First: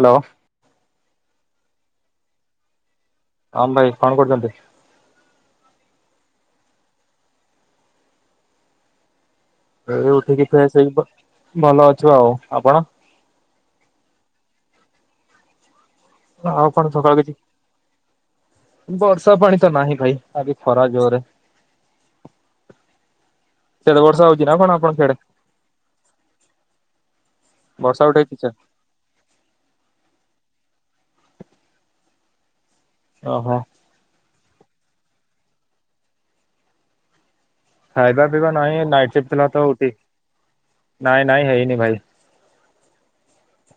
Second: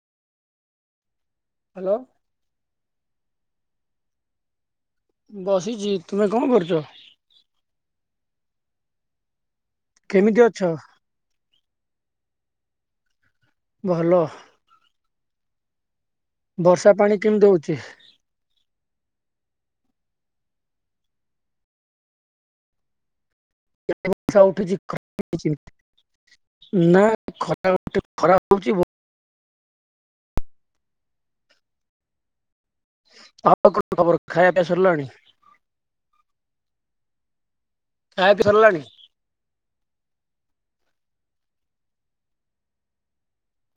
Hello. Hello. ହଁ ଭାଇ କଣ କରୁଛନ୍ତି? ବସିଛି ତୁମେ କଣ କରୁଛ? ଏ କେମିତି ଉଠିକି ଅଛ ଫ୍ରେଶ ହେଇକି ବ ଭଲ ଅଛୁ ଆଉ ଆପଣ? ଭଲ। ଆଉ କଣ ବର୍ଷା ପାଣି ସକାଳୁ କିଛିି କେମିତି ହଉଛି ବର୍ଷା ପାଣି ତ ନାହିଁ ଭାଇ ଆଜି ଖରା ଜୋରେ ସିଆଡେ ଇଆଡ଼େ ବର୍ଷା ହଉଛି ନା ଉଠେଇଛି କଣ ଆପଣଙ୍କ ସିଆଡେ? ଖରା ହେଇଛି। ନା ଖ ବର୍ଷା ଉଠେଇଛି ସାର୍ [unintelligible] ହଉଛି। ଓହୋ। ଆଉ କଣ ଖବର ଖାଇବା ପିଇବା ସରିଲାଣି? ଖାଇବା ପିଇବା ନାହିଁ ନାଇଟ ସିଫ୍ଟ୍ ଥିଲା ତ ଉଠିକି ନାଇଁ ନାଇଁ ହେଇନି ଭାଇ।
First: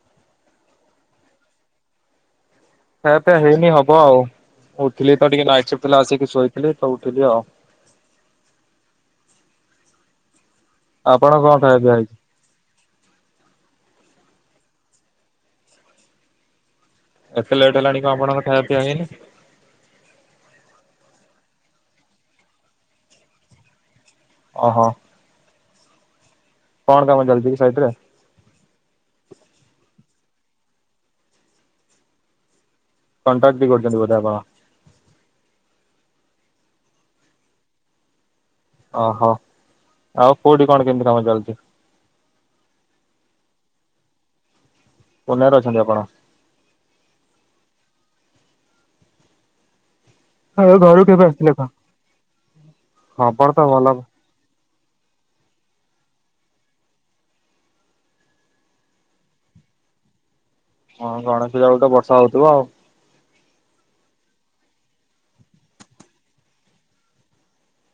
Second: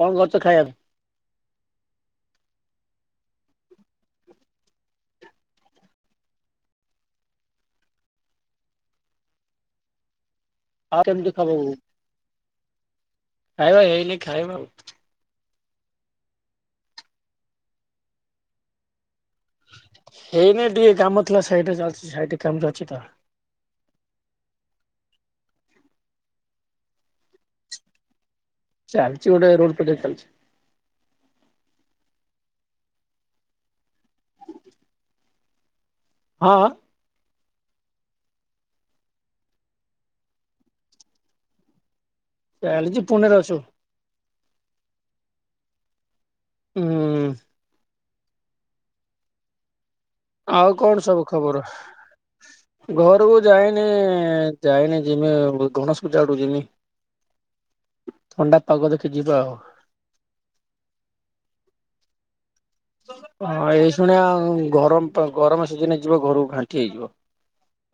କଣ କରୁଛ ଖାଇବାକୁ? ଖାୟା ପିୟା ହେଇନି ହବ ଆଉ। ଉଠିଲି ତ ଟିକେ ନାଇଟ୍ ସିଫ୍ଟ୍ ଥିଲା ଆସିକି ଶୋଇଥିଲି ତ ଉଠିଲି ଆଉ। ଆଉ କେମିତି ଆପଣ କଣ ଖବର କୁହ? ଖାଇବା ପିଇବା ହେଇଛି? ଖାଇବା ହେଇନି, ଖାଇବା ଆଉ। ଏତେ ଲେଟ୍ ହେଲାଣି କଣ ଆପଣଙ୍କ ଖାଇବା ପିଇବା ହେଇନି? ହେଇନି ଟିକେ କାମ ଥିଲା ଇହିଡ଼େ ଚାଲିଛି ସାଇଟଠିକେ କାମରେ ଅଛି ତ। ଓହୋ କଣ କାମ ଚାଲିଛି କି ସାଇଟରେ? ଚାଲଛି ଗୋଟେ ରୋଡ ପ୍ରୋଜେକ୍ଟ ଚାଲିଛି। କନ୍ତ୍ରାକ୍ଟିଂ ବି କରିଛନ୍ତି ବୋଧେ ଆପଣ? ହଁ। ଓହୋ। ଆଉ କୋଉଠି କଣ କେମିତି କାମ ଚାଲିଛି। ଚାଲିଛି ପୁନେରେ ଅଛୁ। ପୁନେରେ ଅଛନ୍ତି ଆପଣ? ହୁଁ। ହୁଁ ଆଉ କଣ ଘରୁ କେବେ ସବୁ ଆସିଲେ ଖବର? କଣ? ଘରକୁ ଖବର ତ ଯାଇନି ଭଲ ଯାଇନି ଯିମି। ଗଣେଶ ପୂଜା ଆଡ଼କୁ ଯିମି। ଥଣ୍ଡା ପାଗ ଦେଖି ଯିବା ଆଉ। ହଁ ଗଣେଶ ପୂଜାକୁ ତ ବର୍ଷା ହଉଥିବ ଆଉ। ହଁ ଏଇ ଶୁଣିଆ ଆଉ ଗରମ ଗରମ ସିଯିନରେ ଯିବ ଘରକୁ ଘାଣ୍ଟି ହେଇଯିବ।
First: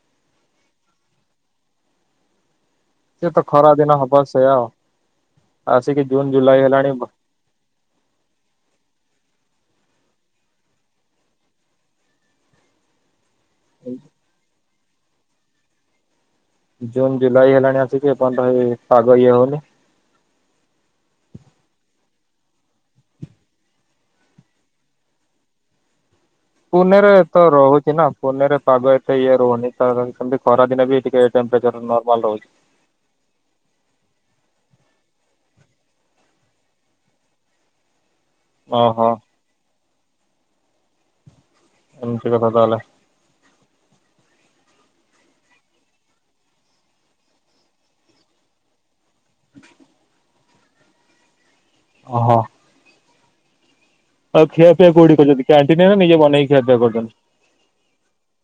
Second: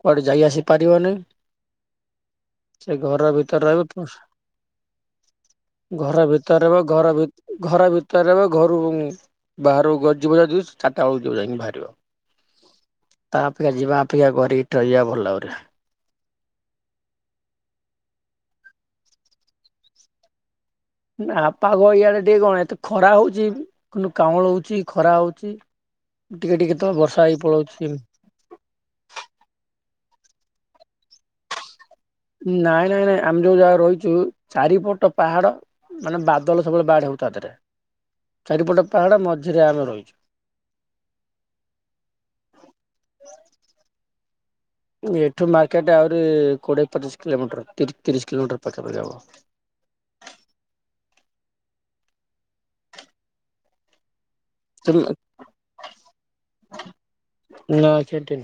କୁଆଡ଼େ ଯାଇ ଆସିପାରିବନି। ସେ ଘର ତ ଭିତରେ ଖରା ଦିନ ରହିବ। ହବ ସେଇଆ ଆଉ ଆସିକି ଜୁନ ଘର ଜୁଲାଇ ଭିତରେ ବା ହେଲାଣି ଘର ଭିତ ଘର ଭିତରେ ରହିବ, ଘରୁ ବାହାରୁକୁ କୁଆଡ଼େ ଯିବ ଯଦି ଚାରିଟା ବେଳକୁ ଯିବ ଯାଇକି ବାହାରିବ। [inaudible] ତା ଅପେକ୍ଷା ଯିବା ଅପେକ୍ଷା ଘରେ ଏଇଠେ ରହିଯିବା ଭଲ ଆହୁରି। ଜୁନ ଜୁଲାଇ ହେଲାଣି ଆସିକି ଏପନ୍ତ ହେଇ ପାଗ ଇଏ ହଉନି। ନା ପାଗ ଇଆଡେ ଟିକେ କଣ ଏତେ ଖରା ହଉଛି କିନ୍ତୁ କାଉଁଳ ହଉଛି ଖରା ହଉଛି। ଟିକେ ଟିକେ କେତେଳ ପୁନେରେ ବର୍ଷା ତ ହେଇ ପଳାଉଛି। ରହୁଛି ନା ପୁନେରେ ପାଗ ଏତେ ଇଏ ରହୁନି ତ ସେମିତି ଖରା ଦିନେ ବି ଟିକେ ଟେମ୍ପରେଚର ନର୍ମାଲ ରହୁଛି। ନାଇଁ ନାଇଁ ନାଇଁ ଆମେ ଯୋଉ ଜାଗାରେ ରହିଛୁ ଚାରିପଟ ପାହାଡ। ମାନେ ବାଦଲ ସବୁବେଳେ ବାଡ ହଉ ତା ଦେହରେ। ଚାରିପଟ ଓହୋ ପାହାଡ ମଝିରେ ଆମେ ରହିଛୁ। ଏମତି କଥା ତାହେଲେ! ଏଇଠୁ ମାର୍କେଟ୍ ଆହୁରି କୋଡ଼ିଏ ପଚିଶ କିଲୋମିଟର ତିରି ତିରିଶ କିଲୋମିଟର ପାଖାପଖି ହେବ। ଓହୋ। ଆଉ ଖିଆପିଆ ତମେ କୋଉଠି କରଛନ୍ତି। କ୍ୟାଣ୍ଟିନ ନା ନିଜେ ବନେଇକି ଖିଆ ପିଆ କରିଛନ୍ତି? ନା କ୍ୟାଣ୍ଟିନ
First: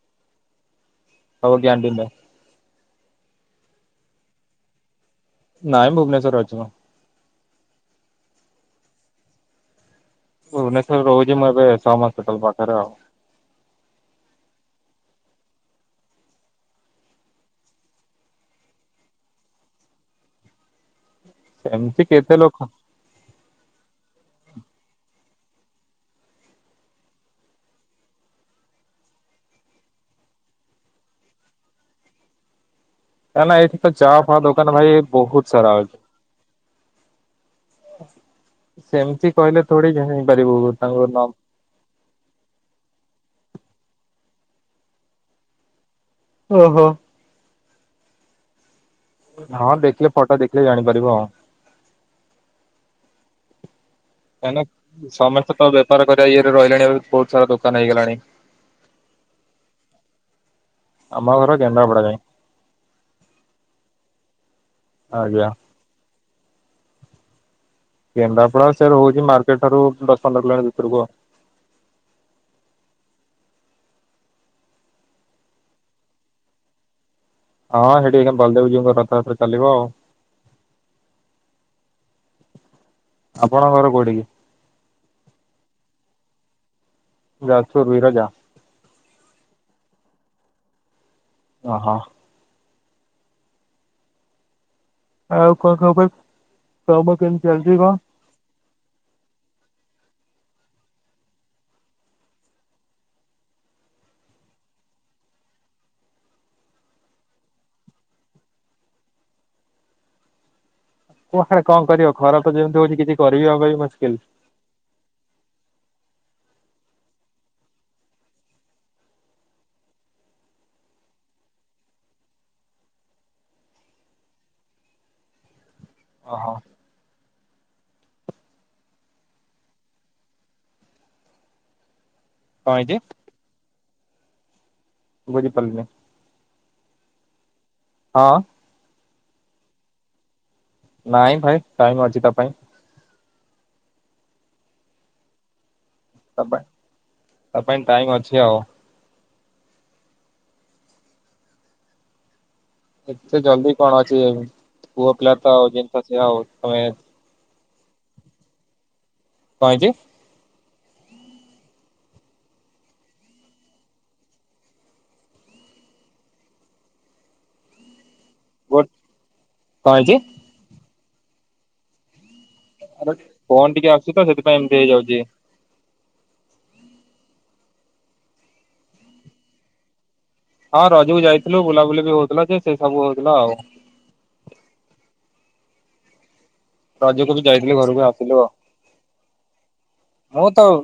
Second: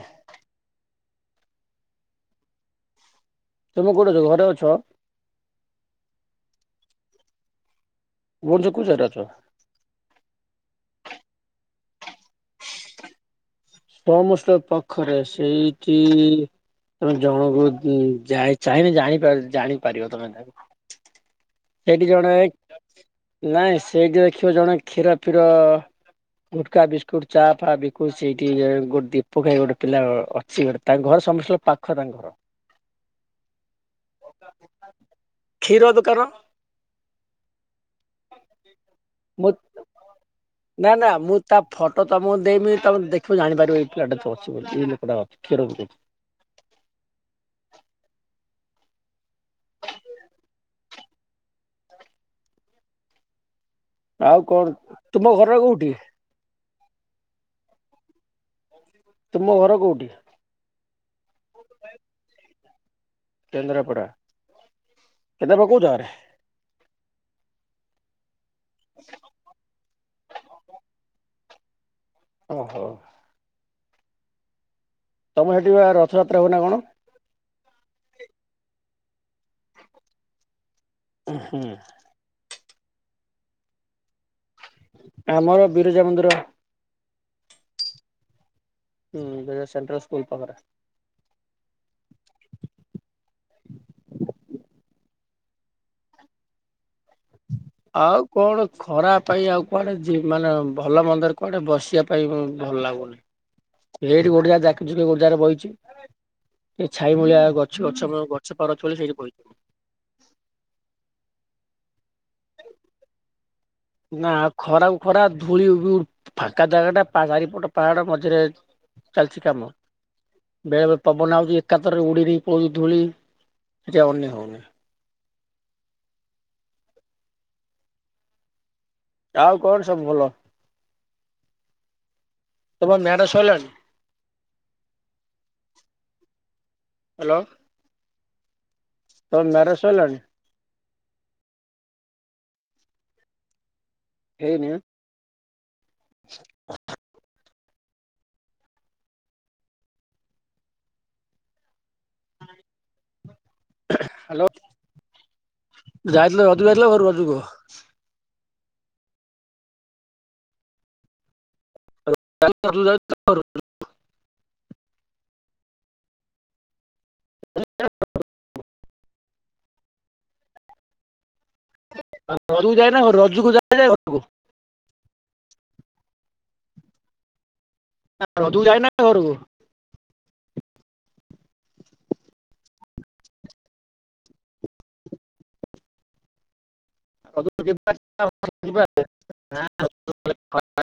ହୋଉ କ୍ୟାଣ୍ଟିନରେ। ତମେ କୋଉଠି ଅଛ। ଘରେ ଅଛ? ନାଇଁ ଭୁବନେଶ୍ୱର ଅଛି ମୁଁ। [unintelligible] ଭୁବନେଶ୍ଵରରେ ରହୁଛି ମୁଁ ଏବେ ସମ ହସପିଟାଲ ପାଖରେ ଆଉ। ସମ ହସପିଟାଲ ପାଖରେ। ସେଇଠି ତମେ ଜଣକୁ ଚାହିଁନ ଜାଣି ଜାଣିପାରିବ ତମେ ତାକୁ। [inaudible] ସେଇଠି ଜଣେ କେତେ ଲୋକ ନାଇଁ ସେଇଠି ଦେଖିବ ଜଣେ କ୍ଷୀର ଫିର ଗୁଟଖା ବିସ୍କୁଟ ଚା ଫ ବିକୁଛିି। ଟିକେ ଗୋଟେ ଦୀପକ ଭାଇ ଗୋଟେ ପିଲା ଅଛି ଗୋଟେ ତାଙ୍କ ଘର ସମସ୍ତେ ପାଖ ତାଙ୍କ ଘର। ନା ଏଇଠି ତ ଚା ଫା ଦୋକାନ ଭାଇ ବହୁତ ସାରା କ୍ଷୀର ଅଛି। ଦୋକାନ ସେମତି ମୁଁ କହିଲେ ଥୋଡି ଚିନୀପାରିବୁ ନା ତାଙ୍କ ନା ନାମ ମୁଁ ତା ଫଟୋ ତମକୁ ଦେଇମି ତମେ ଦେଖିବୁ ଜାଣିପାରିବ ଏଇ ପିଲାଟା ଅଛି ବୋଲି ଏଇ ଲୋକଟା କ୍ଷୀର। ଓହୋ। ହଁ ଦେଖିଲେ ଫଟୋ ଦେଖିଲେ ଜାଣିପାରିବ ହଁ। ଆଉ କଣ କାଁକ ତୁମ ଘର ସମସ୍ତେ ତ କୋଉଠି ବେପାର କରିବା ଇଏରେ ରହିଲାଣି ବହୁତ ସାରା ଦୋକାନ ହେଇଗଲାଣି। ତୁମ ଘର କୋଉଠି? ଆମ ଘର କେନ୍ଦ୍ରାପଡ଼ା ରେ। କେନ୍ଦ୍ରାପଡା ଆଜ୍ଞା। କେନ୍ଦ୍ରାପଡା କୋଉ ଜାଗରେ? କେନ୍ଦ୍ରାପଡା ସେ ରହୁଛି ମାର୍କେଟ ଠାରୁ ଦଶ ପନ୍ଦର କିଲୋମିଟର ଭିତରକୁୁ। ଓଁ ହୋ। ତମର ହେଠି ରଥଯାତ୍ରା ହୁଏ ନା କଣ? ହଁ ହେଠି ବଲଦେବଜୀଉଙ୍କ ରଥଯାତ୍ର ଚାଲିବ ଆଉ। ହୁଁ। ଆପଣଙ୍କ ଘର କୋଉଠି କି? ଆମର ବିରଜା ମନ୍ଦିର। ଯାଯୁପୁର ବିରଜା। ହୁଁ ସେଟା ସେଣ୍ଟ୍ରାସ୍କୁଲ ପାଖରେ। ଓହୋ। ଆଉ କଣ ଖବର କାମ କେମିତି କଣ ଚାଲିଛି କଣ? ଆଉ କଣ ଖରା ପାଇଁ ଆଉ କୁଆଡେ ଯି ମାନେ ଭଲ ମନ୍ଦ କୁଆଡେ ବସିବା ପାଇଁ ଭଲ ଲାଗୁନି। ଏଇଠି ଗୋଟା ଜାକିଯୁକା ଗୋଟେ ଜାଗାରେ ବଇଛି। ସେ ଛାଇ ମୂଳିଆ ଗଛ ଗଛ ଗଛ ପାରଛଳି ସେଇଠି ପଡିଛି। [inaudible] କଣ କରିବ ଖରା ତ ଯେମିତି ହଉଛି କିଛି କରିବି ଆଉ ପାଇଁ ନା ଖରା କୁ ଖରା ଧୂଳି ଉଡୁ ଫାଙ୍କା ଜାଗା ଟା ଚାରିପଟ ପାହାଡ ମଝିରେ ଚାଲିଛି କାମ। ବେଳେବେଳେ ପବନ ଆଉଛି ଏକାତ୍ରରେ ଉଡେଦେଇ ପଳଉଛି ଧୂଳି ଠିଆ ହଉନି ଆଉ। ହଁ। ଆଉ କଣ ସବୁ ଭଲ? କଣ ହେଇଛି? ତମର ମ୍ୟାରେଜ ସଇଲାଣି? ବୁଝିପାରିଲିନି? ହ୍ୟାଲୋ ହଁ ତ ମ୍ୟାରେଜ ସଇଲାଣି ନାଇଁ ଭାଇ ଟାଇମ ଅଛି ତା ପାଇଁ ହେଇନି ତା ପାଇଁ ତା ପାଇଁ ଟାଇମ ଅଛି ଆଉ ଏତେ ଜଲଦି କଣ ଅଛି ଯ ହ୍ୟାଲୋ ପୁଅପିଲତା ହ ଯେନ୍ତା ସେ ତମେ ଯାଇଥିଲ ରଜକୁ କଣ ଯାଇଥିଲ ଘରୁ ରଜକୁ ହେଇଛି ଚା [unintelligible] ହ [unintelligible] କୋ କଣ ହେଇଛି ରଜକୁ ଯାଇନା ରଜକୁ ଫୋନ ଯାଏ ଟିକେ ଆସୁଛି ଘରକୁ ତ ସେଥିପାଇଁ ଏମିତି ହେଇଯାଉଛି ତରଜକୁ ଯାଇନା ଘରକୁୁ ହଁ ରଜକୁ ଯାଇଥିଲୁ ବୁଲାବୁଲି ବି ହଉଥିଲା ଯେ ସେ ସବୁ ହଉଥିଲା ଆଉ ରଜକୁ ବି ଯାଇଥିଲୁ ଘରକୁ ଆସିଲୁ ଆଉ ହବ ତ ଆଉ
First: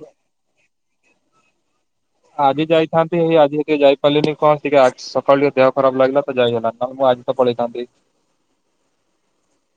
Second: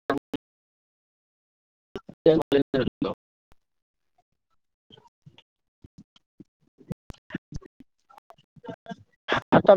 ଆଜି ଘରକୁ ଯାଇଥାନ୍ତି ହେଇ ଆଜି ଟିକେ ଯାଇ ପାରିଲିନି କଣ ଟିକେ ସକାଳ ଟିକେ ଦେହ ଖରାପ ଲାଗିଲା ତ ଯାଇ ହେଲାନି ନଁ ମୁଁ ଆଜି ତ ପଳେଇଥାନ୍ତି ତ